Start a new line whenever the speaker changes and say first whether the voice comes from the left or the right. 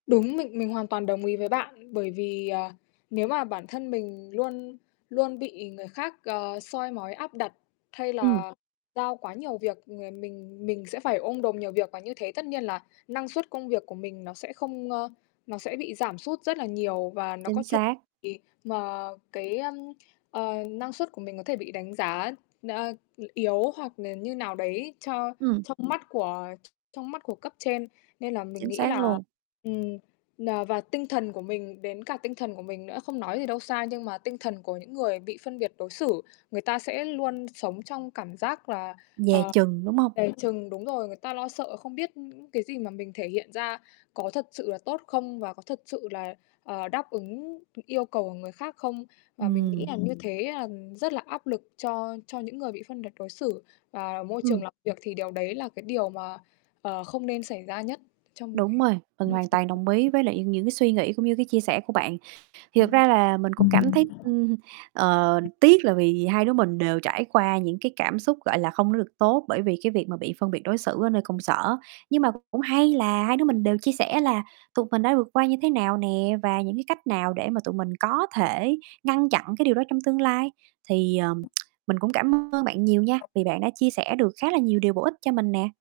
left: Đúng. Mình mình hoàn toàn đồng ý với bạn, bởi vì, ờ, nếu mà bản thân mình luôn luôn bị người khác, à, soi mói áp đặt hay
right: Ừm.
left: là giao quá nhiều việc, ờ, mình mình sẽ phải ôm đồm nhiều việc, và như thế tất nhiên là năng suất công việc của mình nó sẽ không, ơ nó sẽ bị giảm sút rất là nhiều, và nó
right: Chính
left: có thể
right: xác.
left: bị mà cái, ưm, ờ, năng suất của mình có thể bị đánh giá, ơ, yếu hoặc là như nào đấy cho
right: Ừm.
left: trong mắt của trong mắt của cấp trên. Nên là mình
right: Chính
left: nghĩ
right: xác
left: là
right: luôn.
left: ừm, ờ, và tinh thần của mình, đến cả tinh thần của mình nữa, không nói gì đâu xa, nhưng mà tinh thần của những người bị phân biệt đối xử người ta sẽ luôn sống trong cảm giác là,
right: Dè
left: ờ,
right: chừng, đúng hông?
left: dè chừng. Đúng rồi, người ta lo sợ không biết cái gì mà mình thể hiện ra có thật sự là tốt không, và có thật sự là, ờ, đáp ứng yêu cầu của người khác không? Và mình nghĩ
right: Ừm.
left: là như thế là rất là áp lực cho cho những người bị phân biệt đối xử và môi trường
right: Ừm.
left: làm việc, thì điều đấy là cái điều mà, ờ, không nên xảy ra nhất trong một
right: Đúng
left: cái
right: rồi, mình
left: môi
right: hoàn
left: trường
right: toàn đồng ý
left: [unintelligible]
right: với lại những cái suy nghĩ cũng như cái chia sẻ của bạn. Thì thật
left: Ừm.
right: ra là mình cũng cảm thấy,
left: [unintelligible]
right: ừm, ờ, tiếc là vì hai đứa mình đều trải qua những cái cảm xúc, gọi là, không có được tốt bởi vì cái việc mà bị phân biệt đối xử ở nơi công sở. Nhưng mà cũng hay là hai đứa mình đều chia sẻ là tụi mình đã vượt qua như thế nào nè, và những cái cách nào để mà tụi mình có thể ngăn chặn cái điều đó trong tương lai. Thì, ờm, mình cũng cảm ơn bạn nhiều nha, vì bạn đã chia sẻ được khá là nhiều điều bổ ích cho mình nè.